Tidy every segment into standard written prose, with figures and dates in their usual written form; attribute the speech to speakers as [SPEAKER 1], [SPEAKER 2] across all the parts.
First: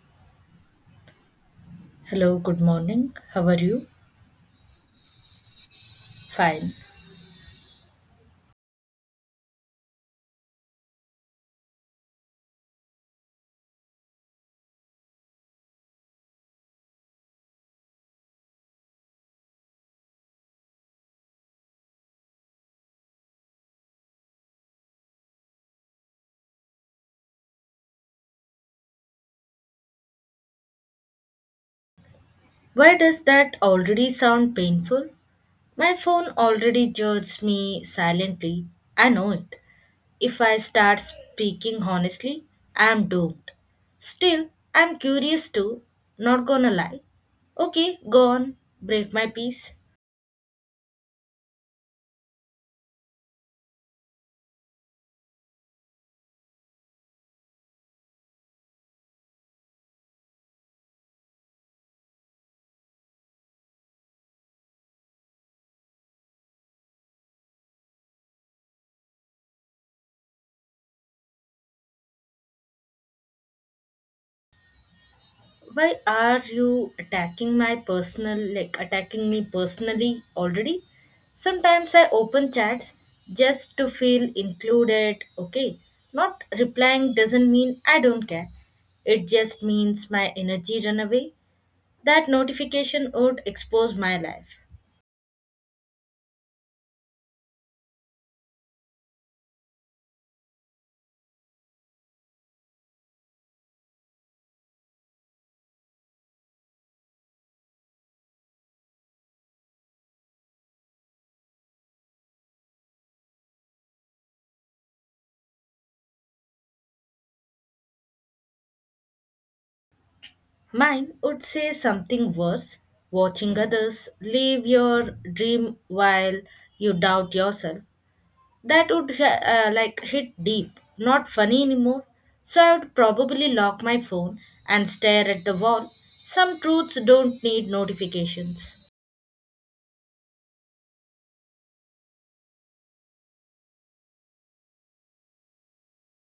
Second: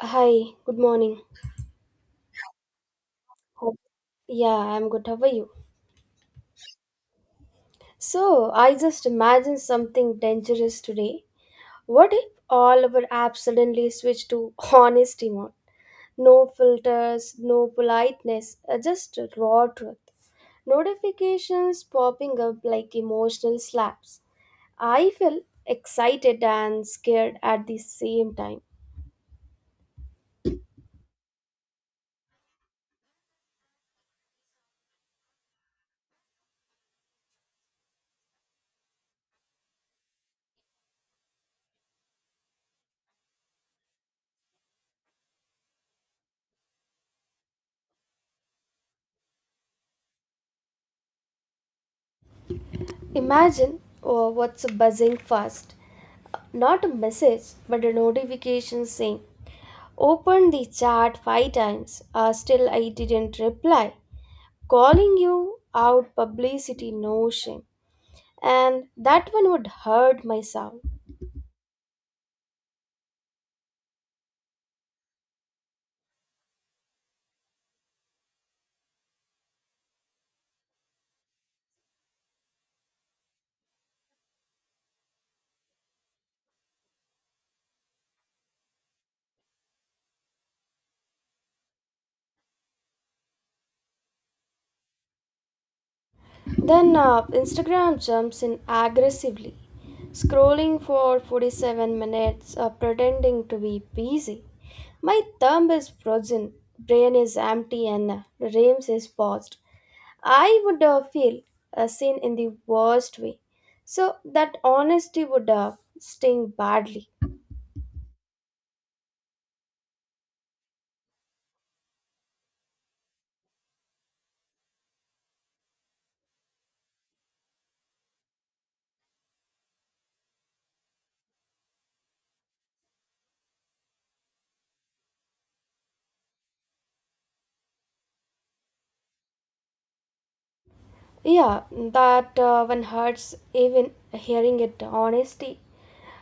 [SPEAKER 1] Hi, good morning.
[SPEAKER 2] Hello, good morning. How are
[SPEAKER 1] Hope-
[SPEAKER 2] you?
[SPEAKER 1] Yeah, I'm good. How are you?
[SPEAKER 2] Fine.
[SPEAKER 1] So, I just imagined something dangerous today. What if all our apps suddenly switch to honesty mode? No filters, no politeness, just raw truth. Notifications popping up like emotional slaps. I feel excited and scared at the same time.
[SPEAKER 2] Why does that already sound painful? My phone already judges me silently. I know it. If I start speaking honestly, I'm doomed. Still, I'm curious too, not gonna lie. Okay, go on, break my peace.
[SPEAKER 1] Imagine oh, what's buzzing fast. Not a message, but a notification saying Opened the chat five times. Still, I didn't reply. Calling you out publicity, no shame. And that one would hurt my sound.
[SPEAKER 2] Why are you attacking my personal, attacking me personally already? Sometimes I open chats just to feel included, okay? Not replying doesn't mean I don't care. It just means my energy run away. That notification would expose my life.
[SPEAKER 1] Then Instagram jumps in aggressively, scrolling for 47 minutes, pretending to be busy. My thumb is frozen, brain is empty, and Rames is paused. I would feel seen in the worst way. So that honesty would sting badly.
[SPEAKER 2] Mine would say something worse. Watching others live your dream while you doubt yourself. That would hit deep, not funny anymore. So I would probably lock my phone and stare at the wall. Some truths don't need notifications.
[SPEAKER 1] Yeah, that one hurts even hearing it. Honesty.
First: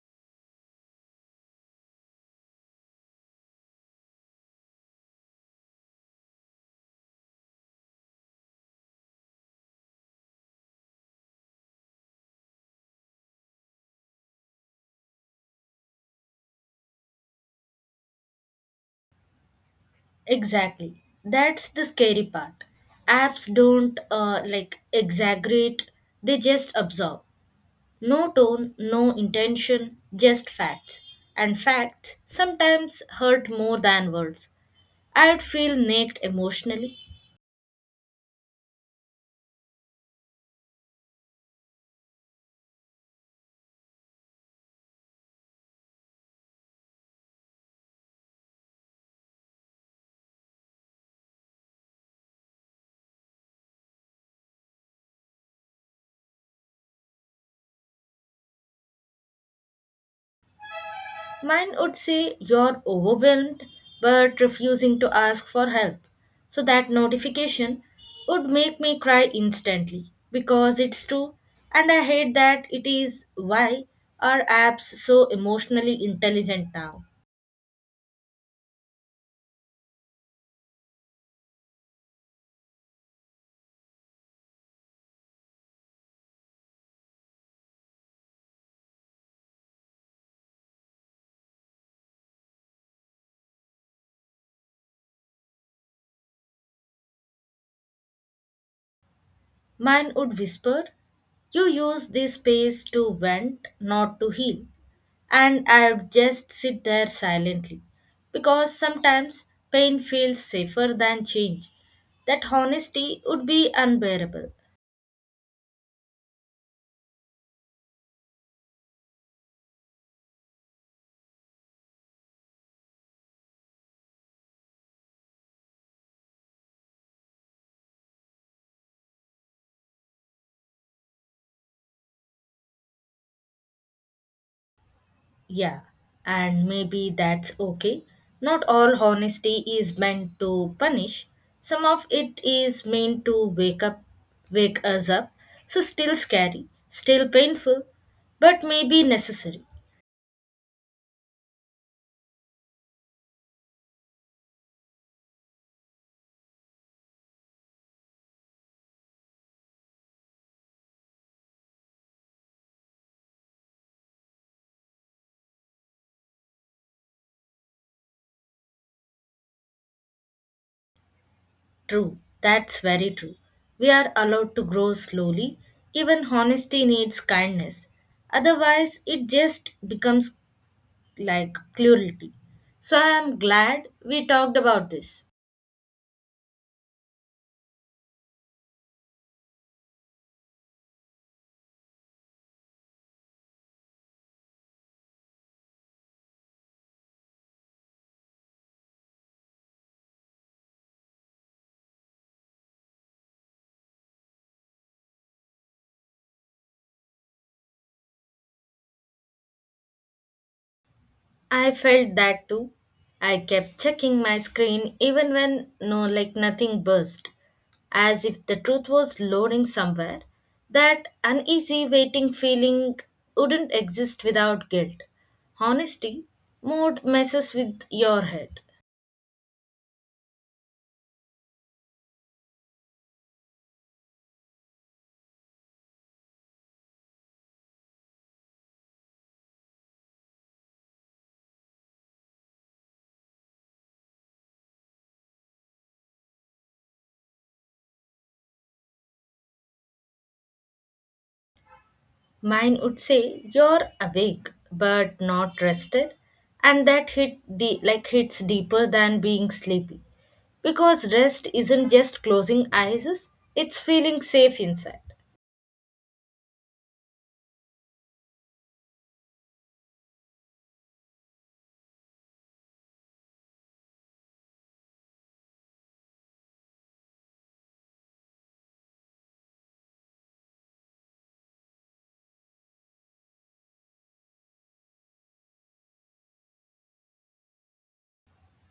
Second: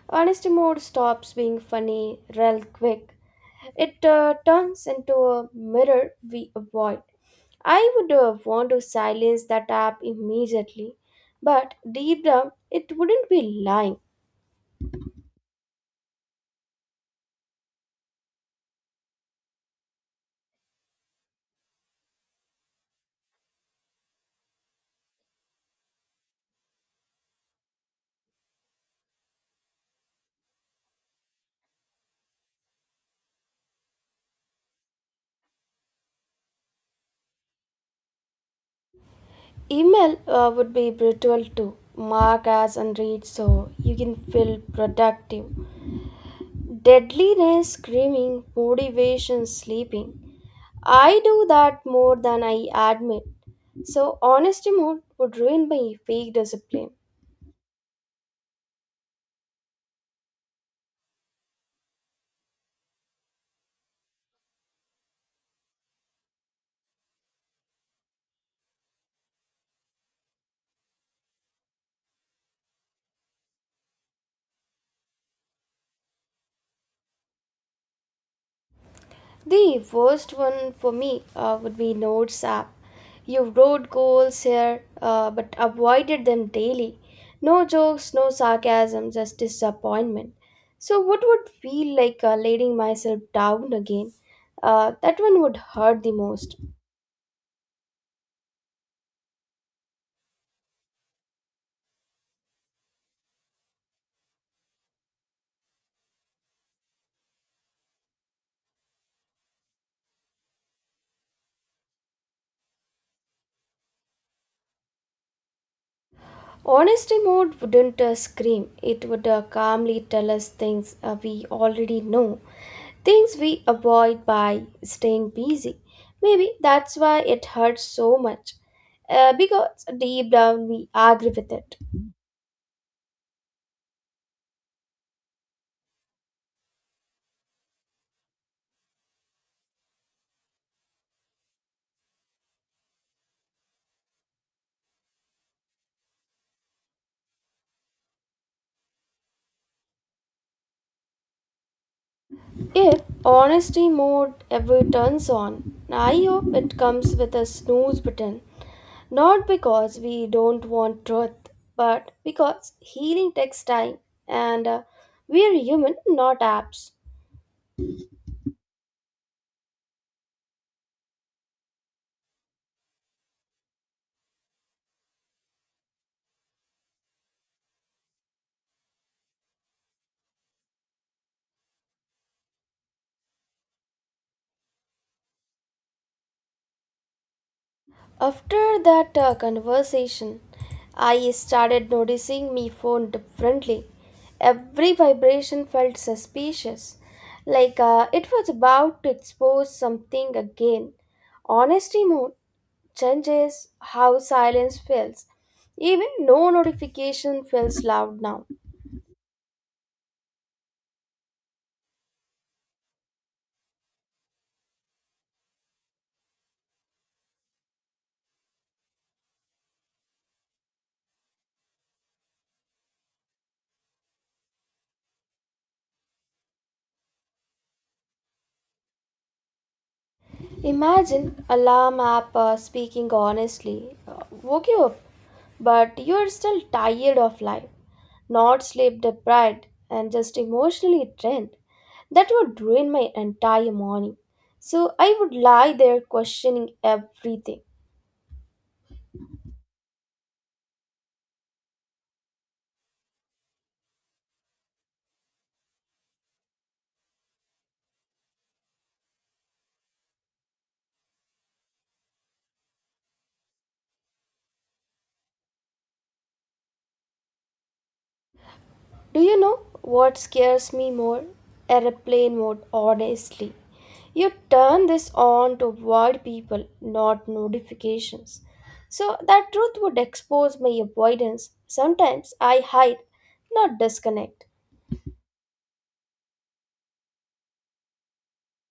[SPEAKER 1] Honesty mode stops being funny real quick. It turns into a mirror we avoid. I would want to silence that app immediately, but deep down, it wouldn't be lying.
[SPEAKER 2] Exactly, that's the scary part. Apps don't exaggerate, they just absorb. No tone, no intention, just facts. And facts sometimes hurt more than words. I would feel naked emotionally.
[SPEAKER 1] Email would be brutal too. Mark as unread so you can feel productive. Deadliness screaming, motivation sleeping. I do that more than I admit. So honesty mode would ruin my fake discipline.
[SPEAKER 2] Mine would say you're overwhelmed but refusing to ask for help. So that notification would make me cry instantly because it's true, and I hate that it is. Why are apps so emotionally intelligent now?
[SPEAKER 1] The worst one for me would be Notes app. You wrote goals here, but avoided them daily. No jokes, no sarcasm, just disappointment. So, what would feel like letting myself down again? That one would hurt the most.
[SPEAKER 2] Mine would whisper, you use this space to vent, not to heal. And I would just sit there silently. Because sometimes pain feels safer than change. That honesty would be unbearable.
[SPEAKER 1] Honesty mode wouldn't scream, it would calmly tell us things we already know, things we avoid by staying busy. Maybe that's why it hurts so much, because deep down we agree with it.
[SPEAKER 2] Yeah, and maybe that's okay. Not all honesty is meant to punish. Some of it is meant to wake up, wake us up. So still scary, still painful, but maybe necessary.
[SPEAKER 1] If honesty mode ever turns on, I hope it comes with a snooze button. Not because we don't want truth, but because healing takes time and we are human, not apps.
[SPEAKER 2] True, that's very true. We are allowed to grow slowly. Even honesty needs kindness. Otherwise, it just becomes like cruelty. So I am glad we talked about this.
[SPEAKER 1] After that conversation, I started noticing my phone differently. Every vibration felt suspicious, like it was about to expose something again. Honesty mode changes how silence feels. Even no notification feels loud now.
[SPEAKER 2] I felt that too. I kept checking my screen even when nothing burst, as if the truth was loading somewhere. That uneasy waiting feeling wouldn't exist without guilt. Honesty mode messes with your head.
[SPEAKER 1] Imagine a alarm app speaking honestly. Woke you up, but you're still tired of life, not sleep deprived, and just emotionally drained. That would ruin my entire morning. So I would lie there questioning everything.
[SPEAKER 2] Mine would say you're awake but not rested, and that hits deeper than being sleepy. Because rest isn't just closing eyes, it's feeling safe inside.
[SPEAKER 1] Do you know what scares me more? Airplane mode, honestly. You turn this on to avoid people, not notifications. So that truth would expose my avoidance. Sometimes I hide, not disconnect.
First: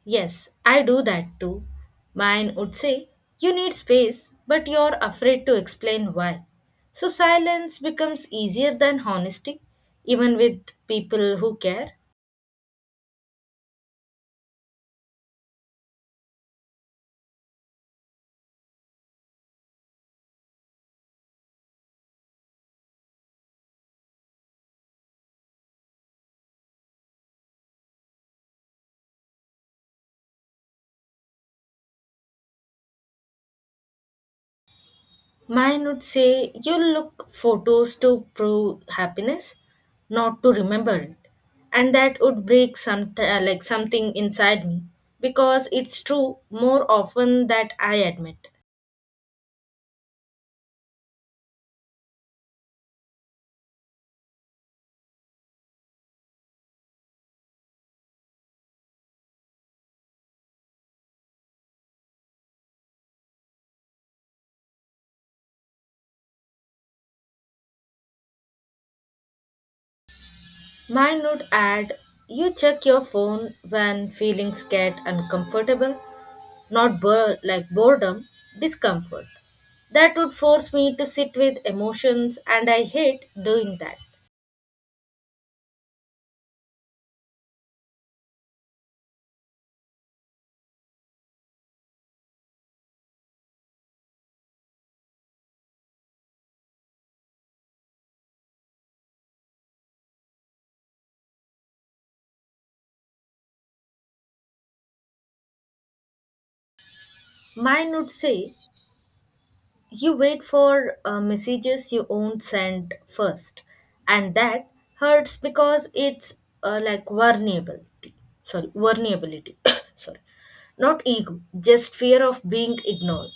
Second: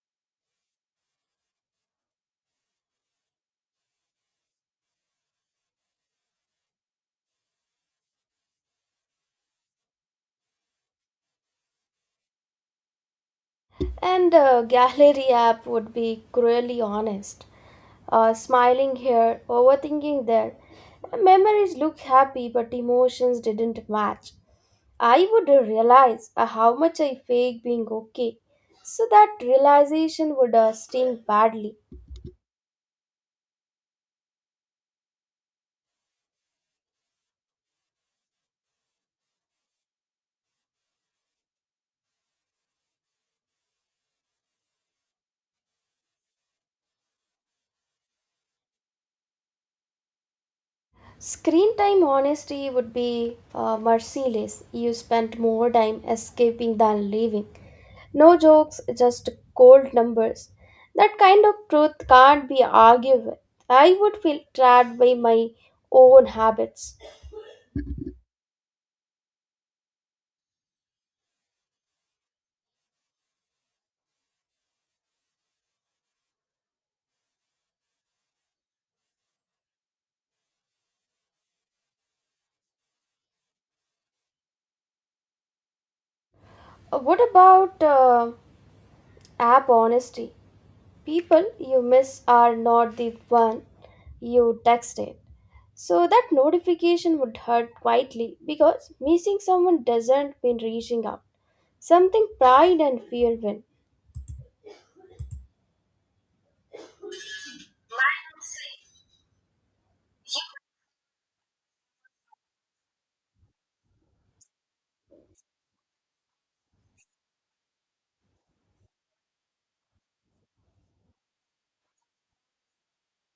[SPEAKER 2] Yes, I do that too. Mine would say, you need space, but you're afraid to explain why. So silence becomes easier than honesty, even with people who care.
[SPEAKER 1] And gallery app would be cruelly honest. Smiling here, overthinking there. Memories look happy, but emotions didn't match. I would realize how much I fake being okay. So that realization would sting badly.
[SPEAKER 2] Mine would say, you look photos to prove happiness, not to remember it. And that would break something inside me because it's true more often that I admit.
[SPEAKER 1] Screen time honesty would be merciless. You spend more time escaping than living. No jokes, just cold numbers. That kind of truth can't be argued with. I would feel trapped by my own habits.
[SPEAKER 2] Mine would add, you check your phone when feelings get uncomfortable, not boredom, discomfort. That would force me to sit with emotions, and I hate doing that.
[SPEAKER 1] What about app honesty? People you miss are not the one you texted. So that notification would hurt quietly because missing someone doesn't mean reaching out. Something pride and fear win.
[SPEAKER 2] Mine would say you wait for messages you won't send first, and that hurts because it's like vulnerability. Vulnerability, Sorry not ego, just fear of being ignored.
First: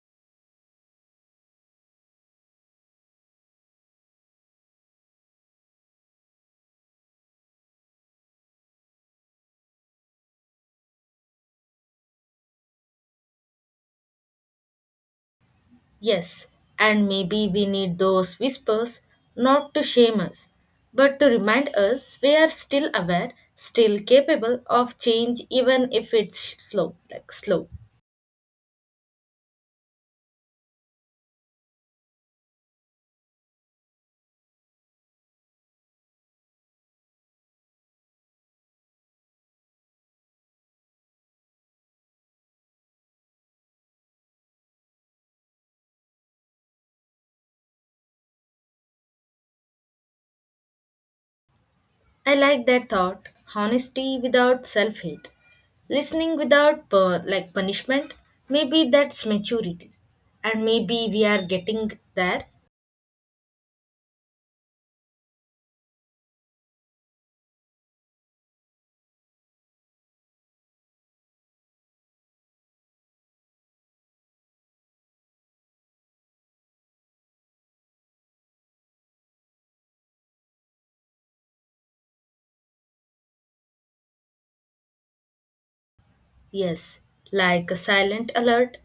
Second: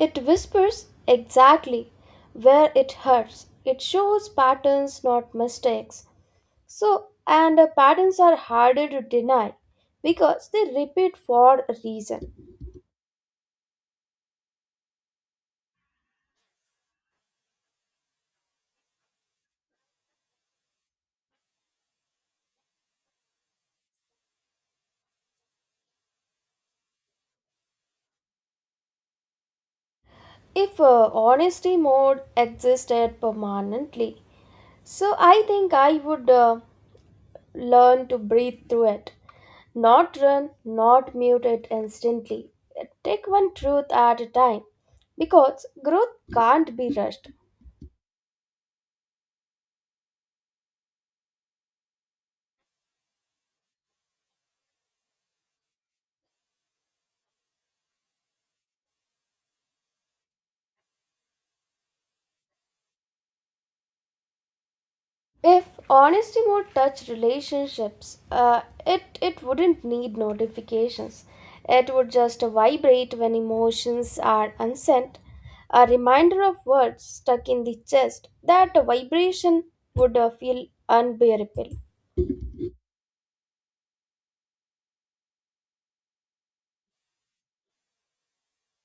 [SPEAKER 1] It whispers exactly where it hurts. It shows patterns, not mistakes. So, and patterns are harder to deny because they repeat for a reason.
[SPEAKER 2] Yes, and maybe we need those whispers not to shame us, but to remind us we are still aware, still capable of change even if it's slow.
[SPEAKER 1] If honesty mode existed permanently, so I think I would learn to breathe through it, not run, not mute it instantly. Take one truth at a time because growth can't be rushed.
[SPEAKER 2] I like that thought, honesty without self-hate, listening without punishment. Maybe that's maturity. And maybe we are getting there.
[SPEAKER 1] If honesty would touch relationships, it wouldn't need notifications. It would just vibrate when emotions are unsent. A reminder of words stuck in the chest, that vibration would feel unbearable.
[SPEAKER 2] Yes, like a silent alert.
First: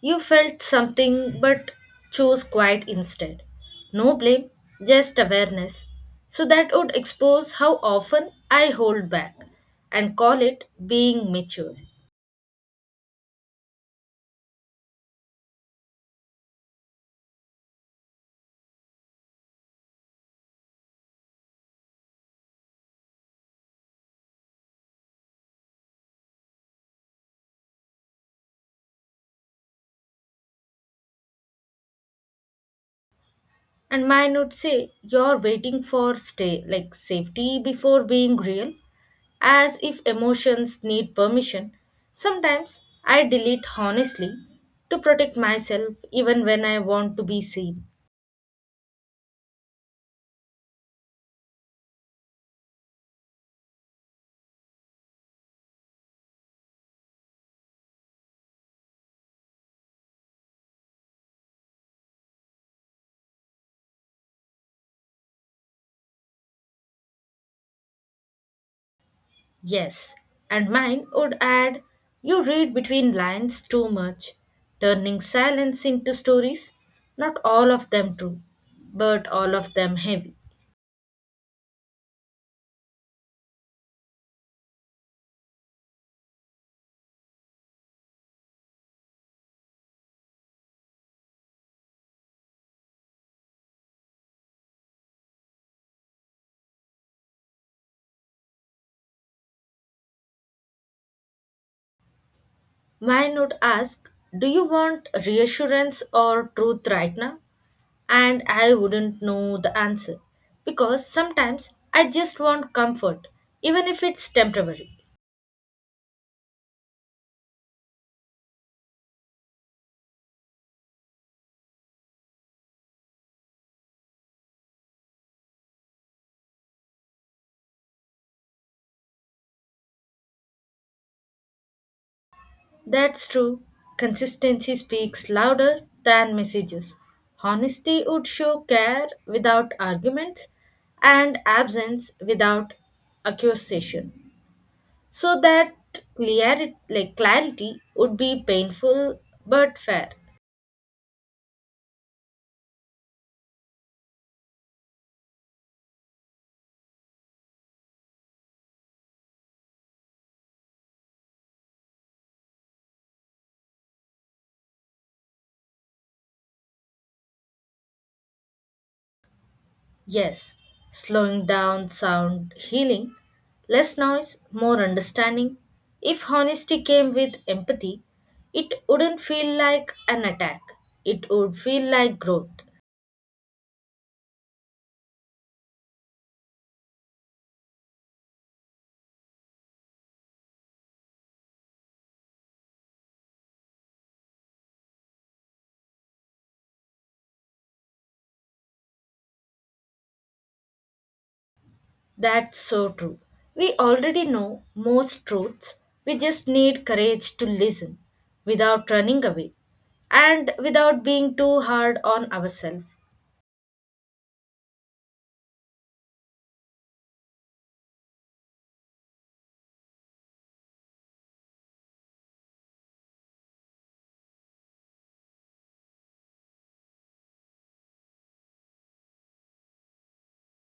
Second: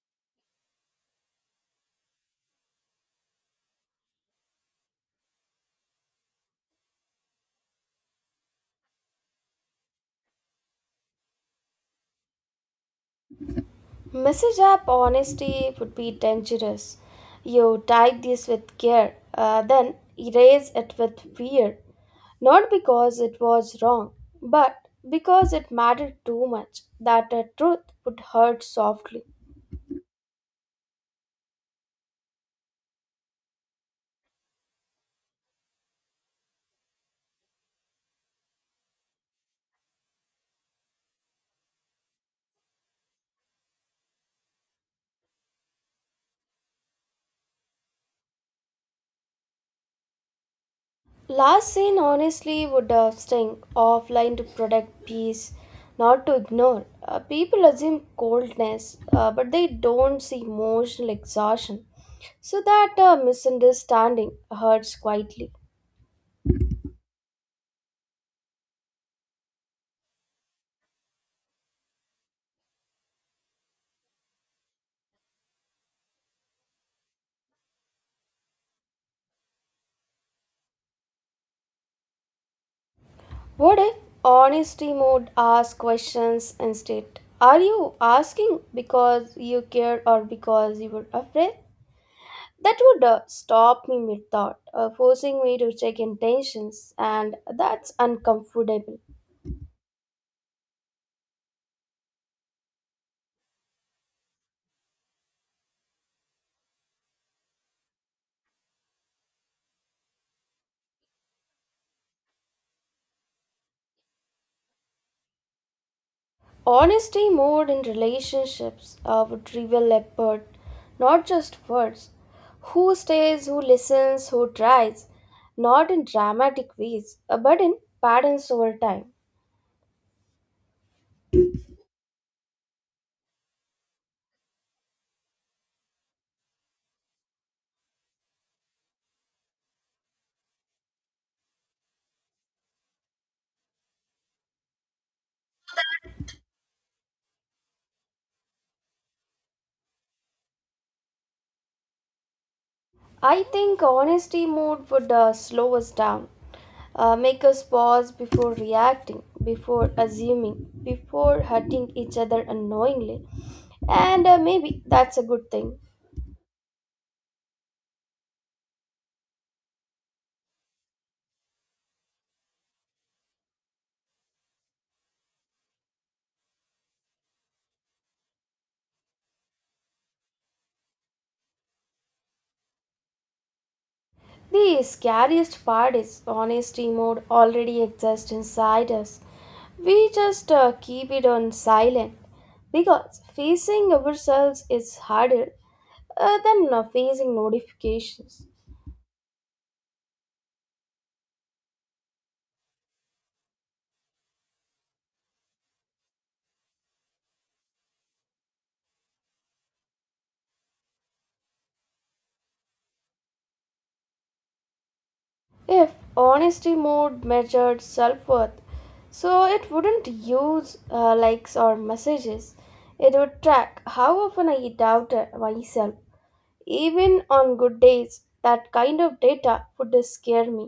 [SPEAKER 2] You felt something but chose quiet instead. No blame, just awareness. So that would expose how often I hold back and call it being mature.
[SPEAKER 1] Message up honesty would be dangerous. You type this with care, then erase it with fear. Not because it was wrong, but because it mattered too much that a truth would hurt softly.
[SPEAKER 2] And mine would say, you're waiting for stay like safety before being real, as if emotions need permission. Sometimes I delete honestly to protect myself even when I want to be seen.
[SPEAKER 1] Last scene honestly would sting offline to protect peace, not to ignore. People assume coldness, but they don't see emotional exhaustion, so that misunderstanding hurts quietly.
[SPEAKER 2] Yes, and mine would add, you read between lines too much, turning silence into stories, not all of them true, but all of them heavy.
[SPEAKER 1] What if honesty mode asks questions instead? Are you asking because you care or because you were afraid? That would stop me mid thought, forcing me to check intentions, and that's uncomfortable.
[SPEAKER 2] Mine would ask, do you want reassurance or truth right now? And I wouldn't know the answer because sometimes I just want comfort, even if it's temporary.
[SPEAKER 1] Honesty mode in relationships would reveal effort, not just words. Who stays, who listens, who tries, not in dramatic ways, but in patterns over time.
[SPEAKER 2] That's true. Consistency speaks louder than messages. Honesty would show care without arguments and absence without accusation. So that clarity would be painful but fair.
[SPEAKER 1] I think honesty mode would slow us down, make us pause before reacting, before assuming, before hurting each other unknowingly. And maybe that's a good thing.
[SPEAKER 2] Yes, slowing down sound healing, less noise, more understanding. If honesty came with empathy, it wouldn't feel like an attack. It would feel like growth.
[SPEAKER 1] The scariest part is honesty mode already exists inside us. We just keep it on silent because facing ourselves is harder than facing notifications.
[SPEAKER 2] That's so true. We already know most truths. We just need courage to listen without running away and without being too hard on ourselves.
[SPEAKER 1] If honesty mode measured self worth, so it wouldn't use likes or messages. It would track how often I doubted myself. Even on good days, that kind of data would scare me.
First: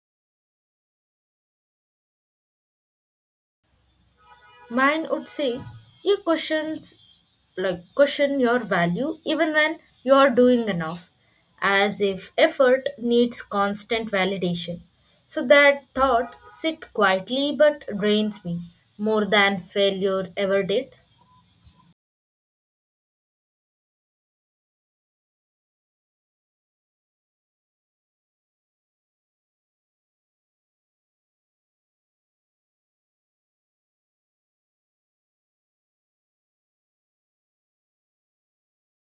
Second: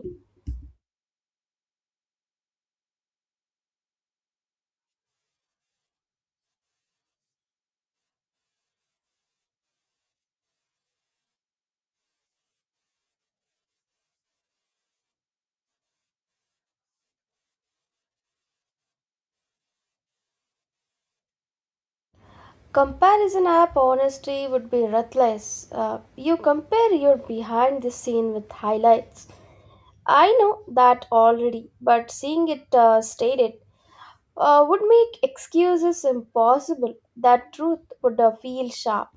[SPEAKER 2] Mine would say you question your value even when you are doing enough, as if effort needs constant validation. So that thought sit quietly but drains me more than failure ever did.
[SPEAKER 1] Comparison app honesty would be ruthless. You compare your behind the scene with highlights. I know that already, but seeing it stated would make excuses impossible. That truth would feel sharp.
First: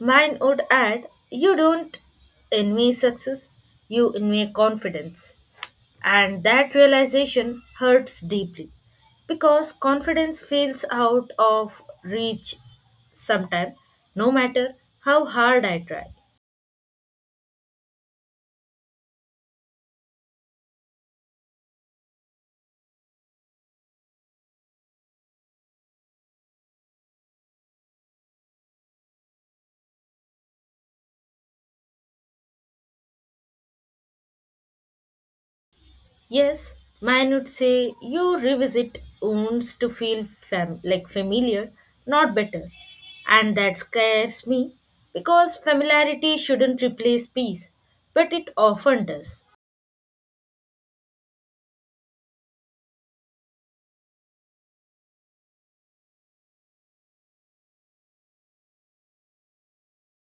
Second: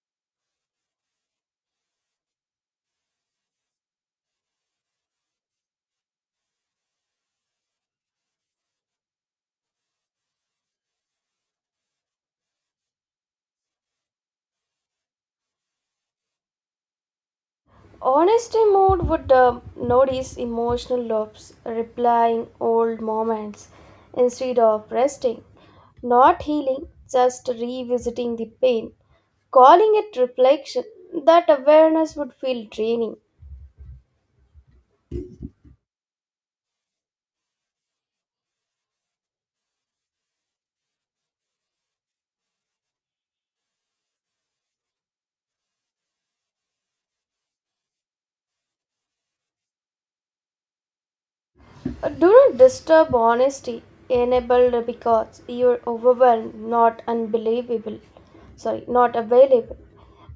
[SPEAKER 2] Mine would add, you don't envy success, you envy confidence. And that realization hurts deeply because confidence feels out of reach sometime, no matter how hard I try.
[SPEAKER 1] Honesty mode would notice emotional loops, replying old moments instead of resting, not healing, just revisiting the pain, calling it reflection. That awareness would feel draining.
[SPEAKER 2] Yes, mine would say you revisit wounds to feel familiar, not better. And that scares me because familiarity shouldn't replace peace, but it often does.
[SPEAKER 1] Do not disturb honesty enabled because you're overwhelmed, not unbelievable. Sorry, not available.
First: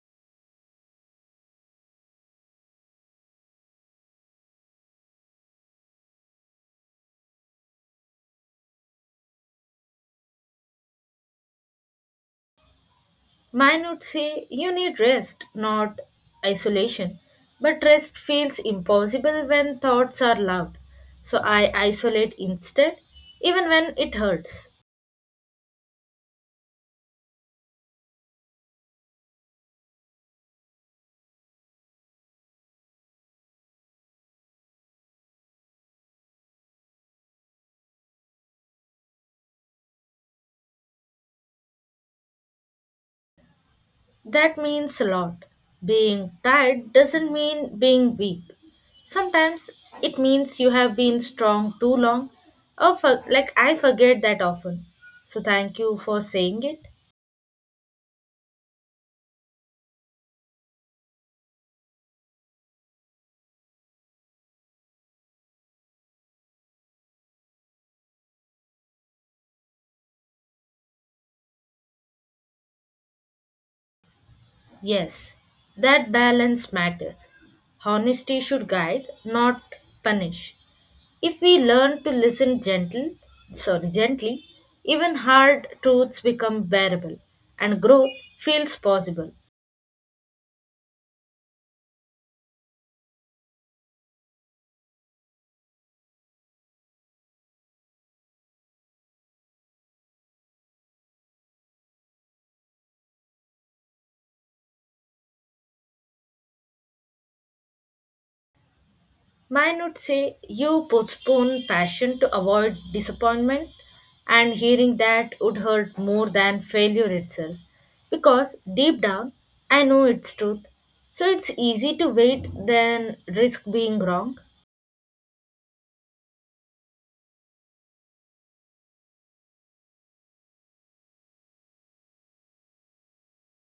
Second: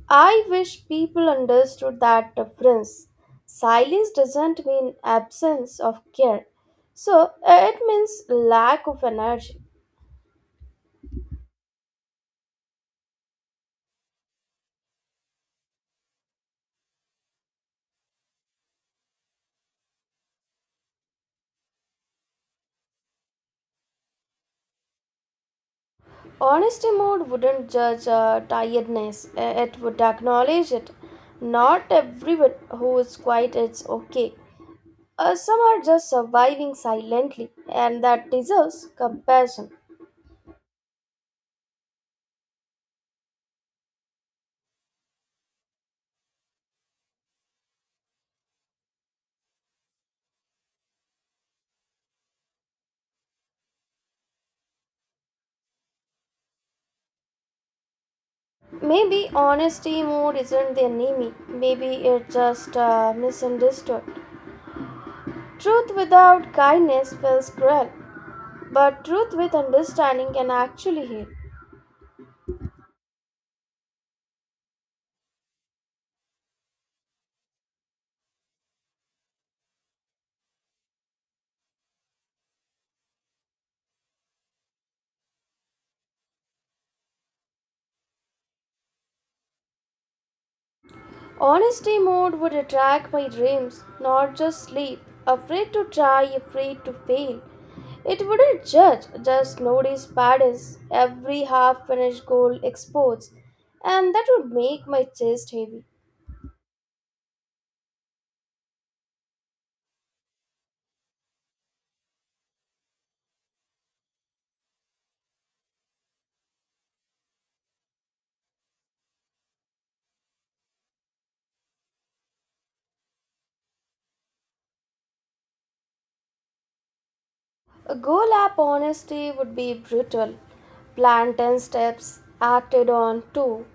[SPEAKER 1] I wish people understood that difference. Silence doesn't mean absence of care, so it means lack of energy.
[SPEAKER 2] Mine would say you need rest, not isolation. But rest feels impossible when thoughts are loud. So I isolate instead, even when it hurts.
[SPEAKER 1] Honesty mode wouldn't judge tiredness, it would acknowledge it. Not everyone who is quiet is okay. Some are just surviving silently, and that deserves compassion.
[SPEAKER 2] That means a lot. Being tired doesn't mean being weak. Sometimes it means you have been strong too long, or for, like I forget that often. So thank you for saying it.
[SPEAKER 1] Maybe honesty mood isn't the enemy, maybe it's just misunderstood. Truth without kindness feels cruel, but truth with understanding can actually heal.
[SPEAKER 2] Yes, that balance matters. Honesty should guide, not punish. If we learn to listen gently, even hard truths become bearable and growth feels possible.
[SPEAKER 1] Honesty mode would attract my dreams, not just sleep. Afraid to try, afraid to fail. It wouldn't judge, just notice patterns, every half finished goal exposed, and that would make my chest heavy.
[SPEAKER 2] Mine would say you postpone passion to avoid disappointment, and hearing that would hurt more than failure itself because deep down I know it's truth. So it's easy to wait than risk being wrong.
[SPEAKER 1] A goal app honesty would be brutal. Plan 10 steps, acted on 2.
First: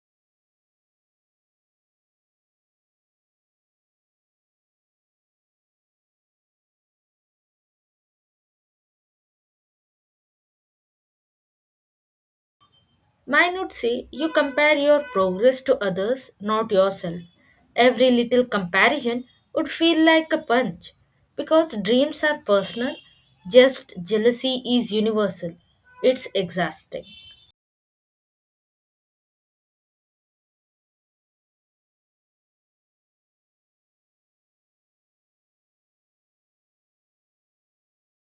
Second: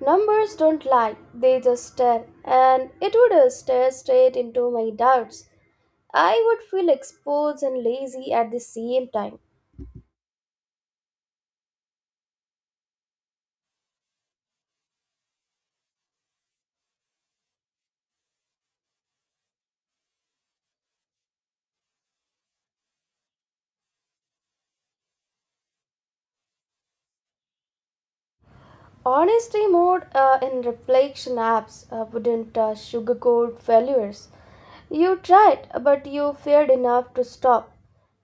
[SPEAKER 1] Numbers don't lie, they just stare, and it would stare straight into my doubts. I would feel exposed and lazy at the same time.
[SPEAKER 2] Mine would say you compare your progress to others, not yourself. Every little comparison would feel like a punch because dreams are personal, just jealousy is universal. It's exhausting.
[SPEAKER 1] Honesty mode in reflection apps wouldn't sugarcoat failures. You tried, but you feared enough to stop.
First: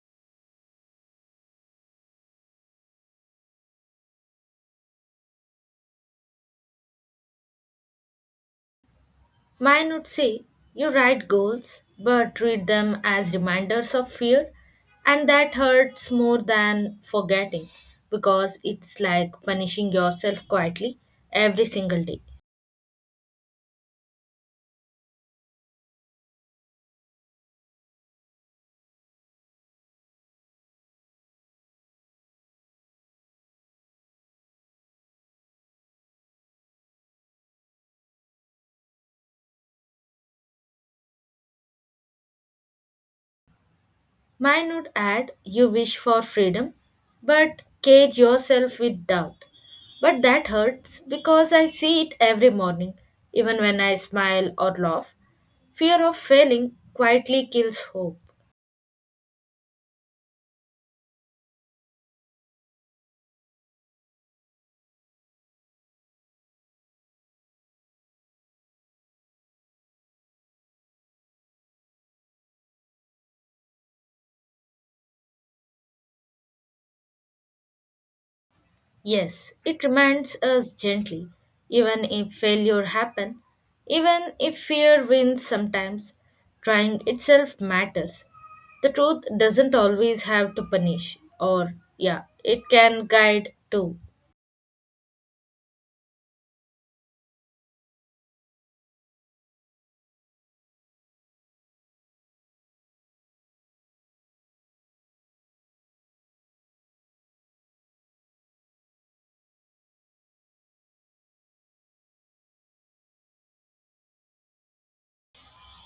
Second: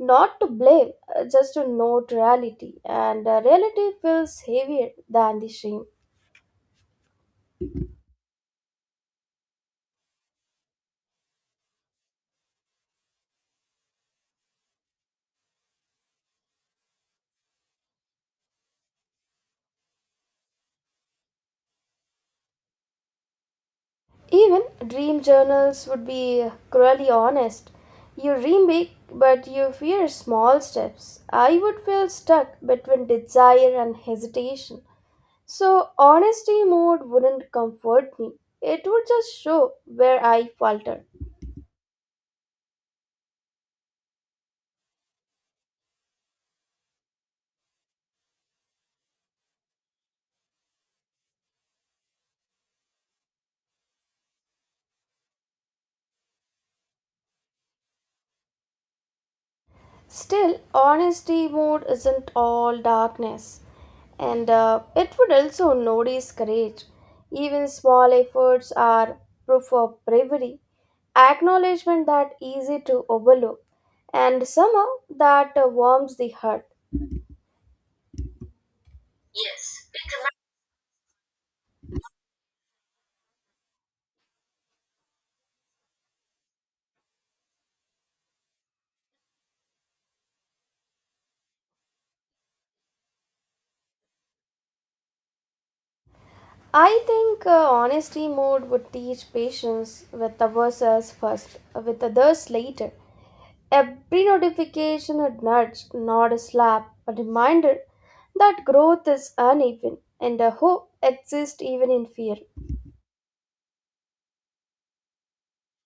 [SPEAKER 1] Not to blame, just to note reality, and reality feels heavier than the shame.
[SPEAKER 2] Mine would say you write goals but treat them as reminders of fear, and that hurts more than forgetting because it's like punishing yourself quietly every single day.
[SPEAKER 1] Even dream journals would be cruelly honest. You dream big, but you fear small steps. I would feel stuck between desire and hesitation. So, honesty mode wouldn't comfort me. It would just show where I falter.
[SPEAKER 2] Mine would add, you wish for freedom, but cage yourself with doubt. But that hurts because I see it every morning, even when I smile or laugh. Fear of failing quietly kills hope.
[SPEAKER 1] Still, honesty mode isn't all darkness, and it would also notice courage. Even small efforts are proof of bravery, acknowledgement that easy to overlook, and somehow that warms the heart.
[SPEAKER 2] Yes, it reminds us gently, even if failure happen, even if fear wins sometimes, trying itself matters. The truth doesn't always have to punish, or yeah, it can guide too.
[SPEAKER 1] I think honesty mode would teach patience with ourselves first, with others later. Every notification a nudge, not a slap, a reminder that growth is uneven and a hope exists even in fear.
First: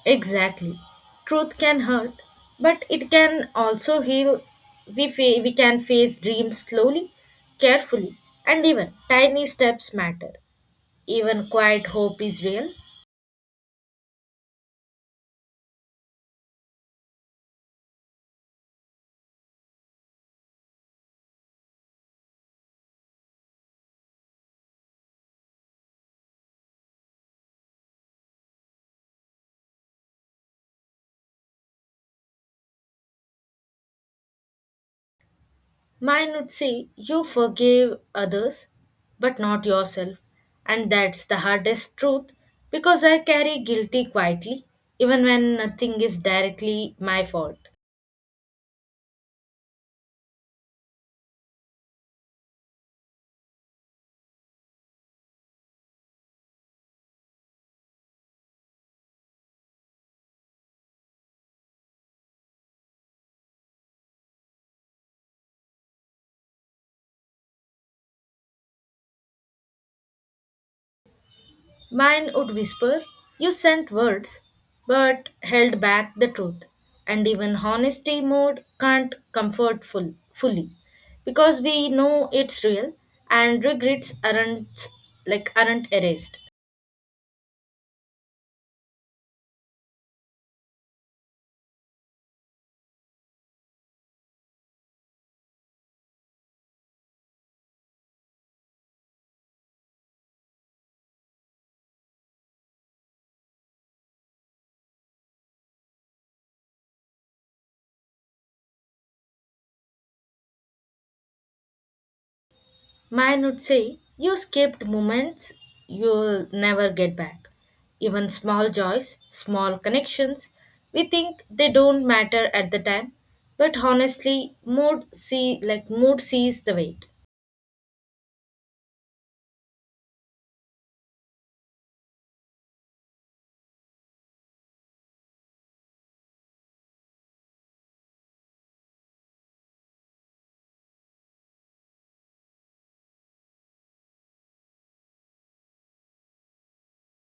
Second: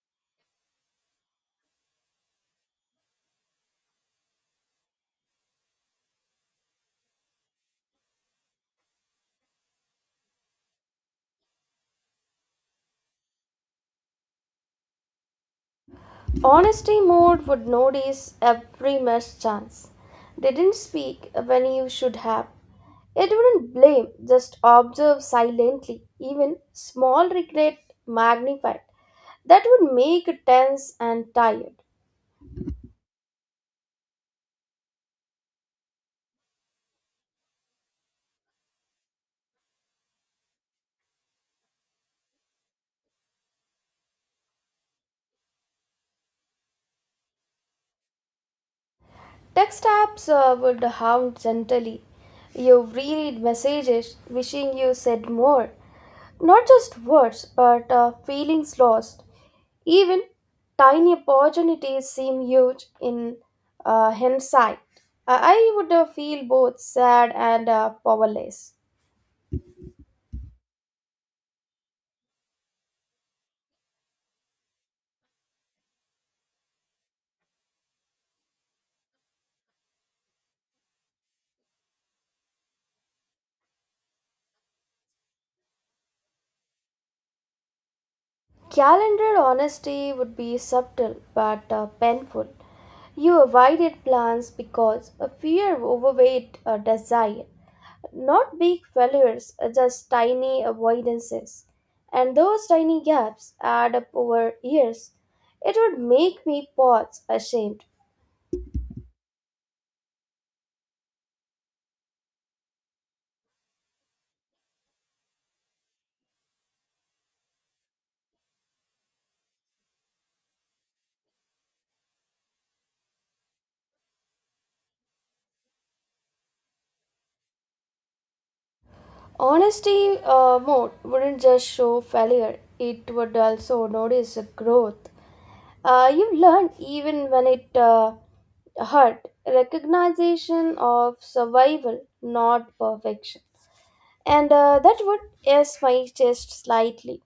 [SPEAKER 2] Exactly. Truth can hurt, but it can also heal. We can face dreams slowly, carefully, and even tiny steps matter. Even quiet hope is real.
[SPEAKER 1] Honesty mode would notice every mischance. They didn't speak when you should have. It wouldn't blame, just observe silently, even small regret magnified. That would make it tense and tired.
[SPEAKER 2] Mine would say you forgive others, but not yourself. And that's the hardest truth because I carry guilty quietly, even when nothing is directly my fault.
[SPEAKER 1] Text apps would hound gently. You reread messages wishing you said more. Not just words, but feelings lost. Even tiny opportunities seem huge in hindsight. I would feel both sad and powerless.
[SPEAKER 2] Mine would whisper, you sent words, but held back the truth. And even honesty mode can't comfort fully because we know it's real and regrets aren't erased.
[SPEAKER 1] Calendar honesty would be subtle but painful. You avoided plans because a fear overweight a desire. Not big failures, just tiny avoidances. And those tiny gaps add up over years. It would make me pause ashamed.
[SPEAKER 2] Mine would say, you skipped moments you'll never get back. Even small joys, small connections, we think they don't matter at the time, but honestly, mood sees the weight.
[SPEAKER 1] Honesty mode wouldn't just show failure, it would also notice the growth. You learn even when it hurt. Recognition of survival, not perfection. And that would ease my chest slightly.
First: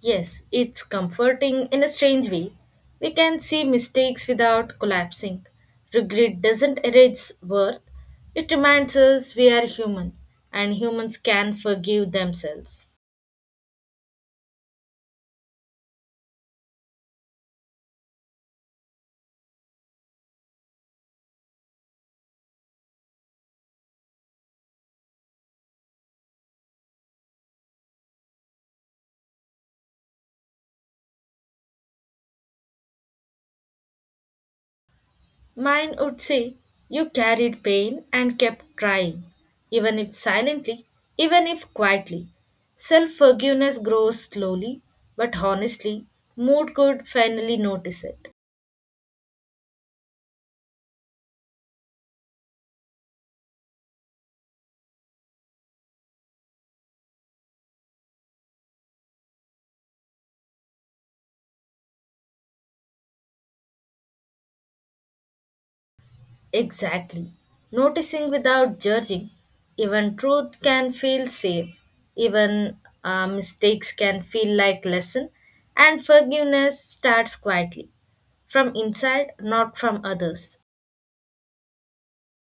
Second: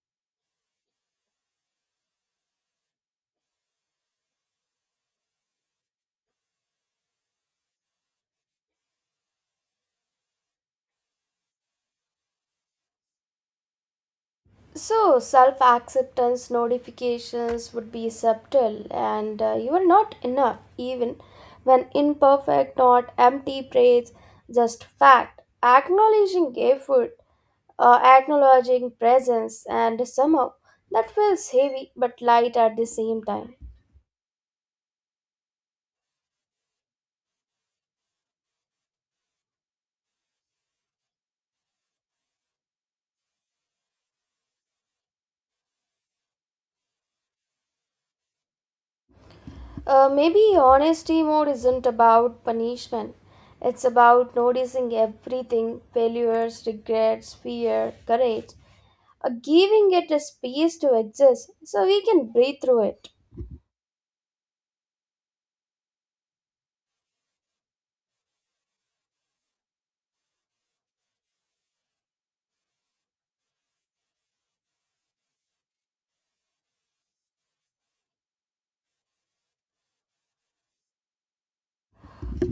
[SPEAKER 2] Yes, it's comforting in a strange way. We can see mistakes without collapsing. Regret doesn't erase worth, it reminds us we are human and humans can forgive themselves.
[SPEAKER 1] So, self acceptance notifications would be subtle, and you are not enough, even when imperfect, not empty praise, just fact. Acknowledging effort, acknowledging presence, and somehow that feels heavy but light at the same time.
[SPEAKER 2] Mine would say, you carried pain and kept trying, even if silently, even if quietly. Self forgiveness grows slowly, but honestly, mood could finally notice it.
[SPEAKER 1] Maybe honesty mode isn't about punishment. It's about noticing everything failures, regrets, fear, courage, giving it a space to exist so we can breathe through it.
[SPEAKER 2] Exactly. Noticing without judging, even truth can feel safe, even mistakes can feel like lesson, and forgiveness starts quietly, from inside, not from others.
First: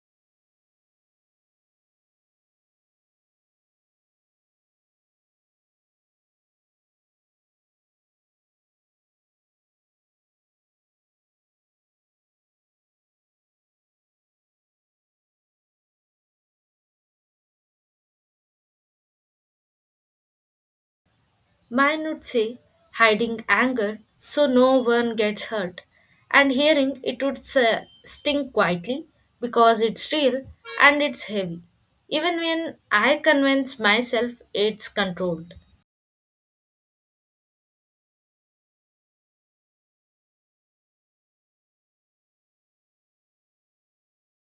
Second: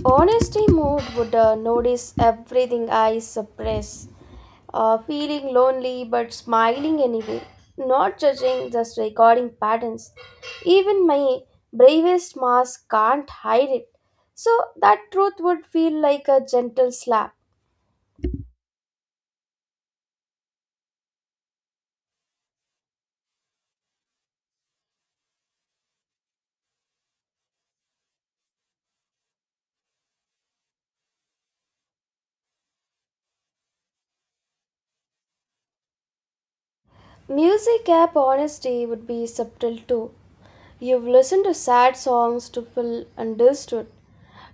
[SPEAKER 1] Honesty mood would notice everything I suppress, feeling lonely but smiling anyway, not judging, just recording patterns. Even my bravest mask can't hide it, so that truth would feel like a gentle slap.
[SPEAKER 2] Mine would say hiding anger so no one gets hurt, and hearing it would sting quietly because it's real and it's heavy, even when I convince myself it's controlled.
[SPEAKER 1] Music app honesty would be subtle too. You've listened to sad songs to feel understood.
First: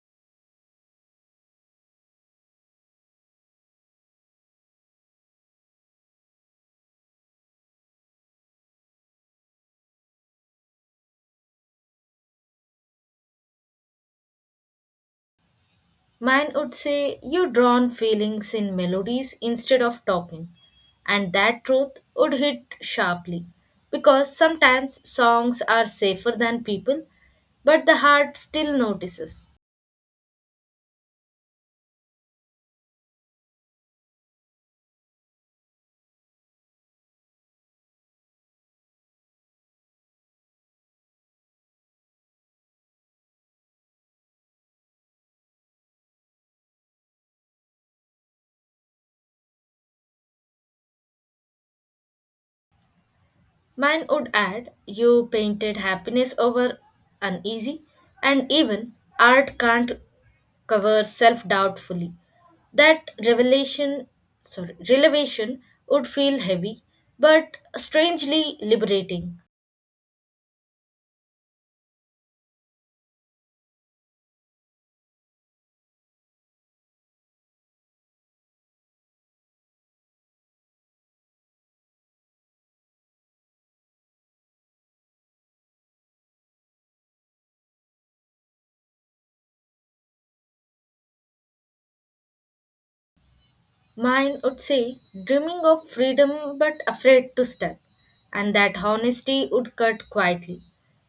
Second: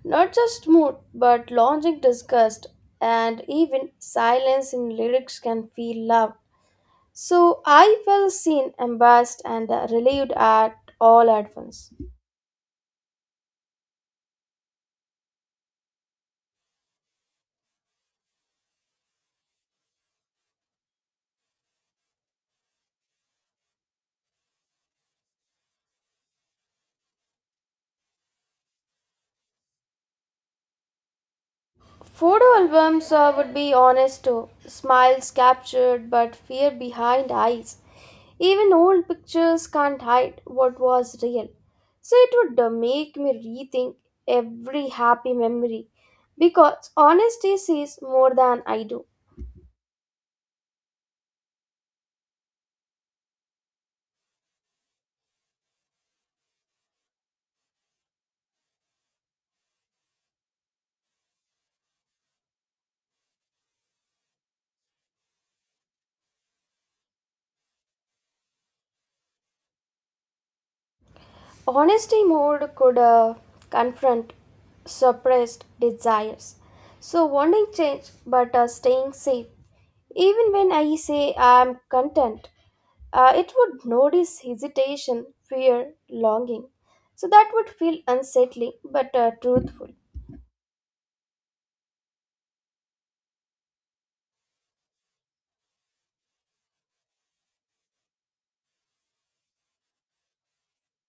[SPEAKER 1] Not just mood, but longing disgust, and even silence in lyrics can feel love. So I felt seen, embarrassed, and relieved at all at once.
[SPEAKER 2] Mine would say, you drown feelings in melodies instead of talking. And that truth would hit sharply. Because sometimes songs are safer than people, but the heart still notices.
[SPEAKER 1] Photo albums would be honest too. Smiles captured, but fear behind eyes. Even old pictures can't hide what was real. So it would make me rethink every happy memory because honesty sees more than I do.
[SPEAKER 2] Mine would add, you painted happiness over uneasy, and even art can't cover self doubt fully. That revelation would feel heavy, but strangely liberating.
[SPEAKER 1] Honesty mode could confront suppressed desires. So, wanting change but staying safe. Even when I say I'm content, it would notice hesitation, fear, longing. So, that would feel unsettling but truthful.
[SPEAKER 2] Mine would say, dreaming of freedom but afraid to step. And that honesty would cut quietly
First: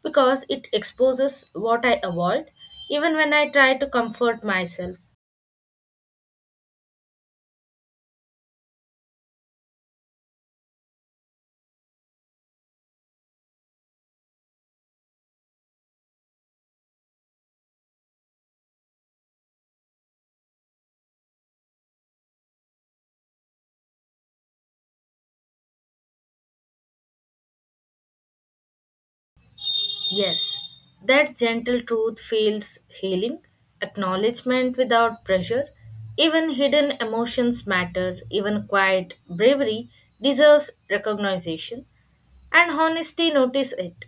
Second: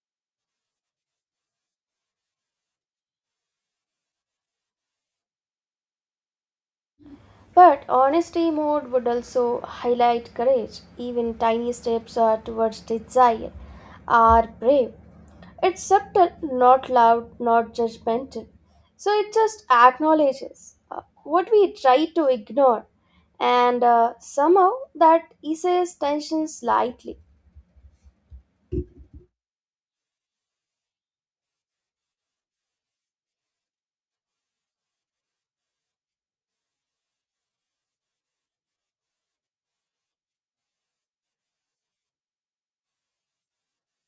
[SPEAKER 2] because it exposes what I avoid even when I try to comfort myself.
[SPEAKER 1] But honesty mode would also highlight courage. Even tiny steps towards desire are brave. It's subtle, not loud, not judgmental. So it just acknowledges what we try to ignore, and somehow that eases tension slightly.
[SPEAKER 2] Yes, that gentle truth feels healing, acknowledgement without pressure. Even hidden emotions matter, even quiet bravery deserves recognition, and honesty notice it.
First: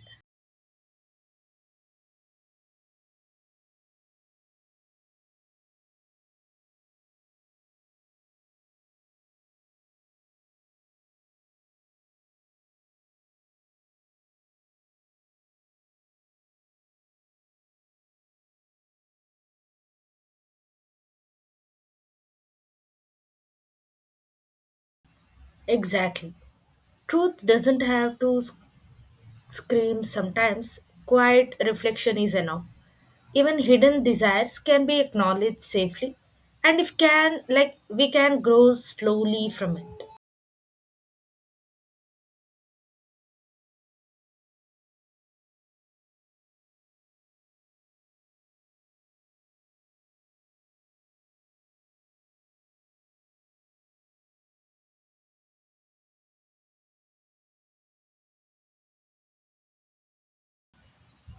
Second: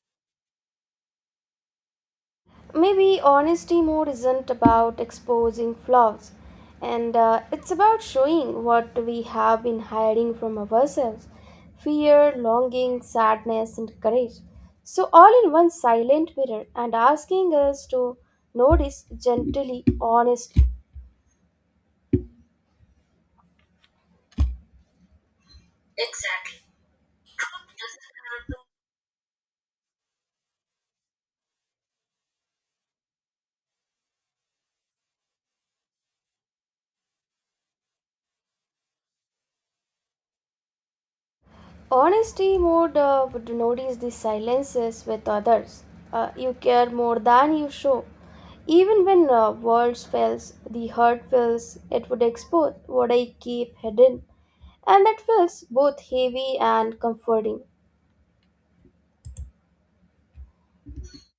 [SPEAKER 1] Maybe honesty mode isn't about exposing flaws, and it's about showing what we have been hiding from ourselves fear, longing, sadness, and courage. So, all in one silent mirror, and asking us to notice gently, honestly.
[SPEAKER 2] Exactly. Truth doesn't have to screams sometimes, quiet reflection is enough. Even hidden desires can be acknowledged safely, and if can, like we can grow slowly from it.
[SPEAKER 1] Honesty mode would notice the silences with others. You care more than you show. Even when words fails, the heart feels it would expose what I keep hidden, and that feels both heavy and comforting.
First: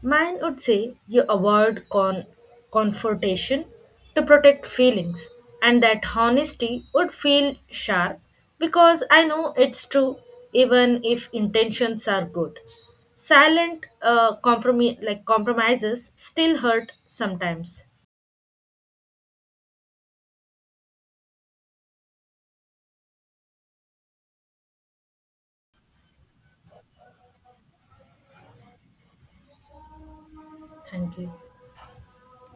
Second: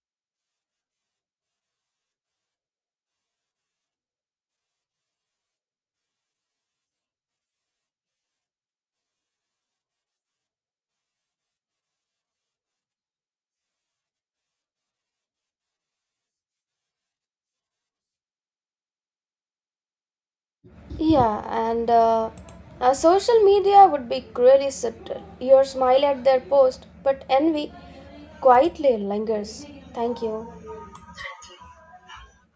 [SPEAKER 2] Mine would say you avoid confrontation to protect feelings, and that honesty would feel sharp because I know it's true even if intentions are good. Silent compromises still hurt sometimes.
[SPEAKER 1] Yeah, and social media would be cruelly subtle. You smile at their post, but envy quietly lingers. Thank you.
[SPEAKER 2] Thank you.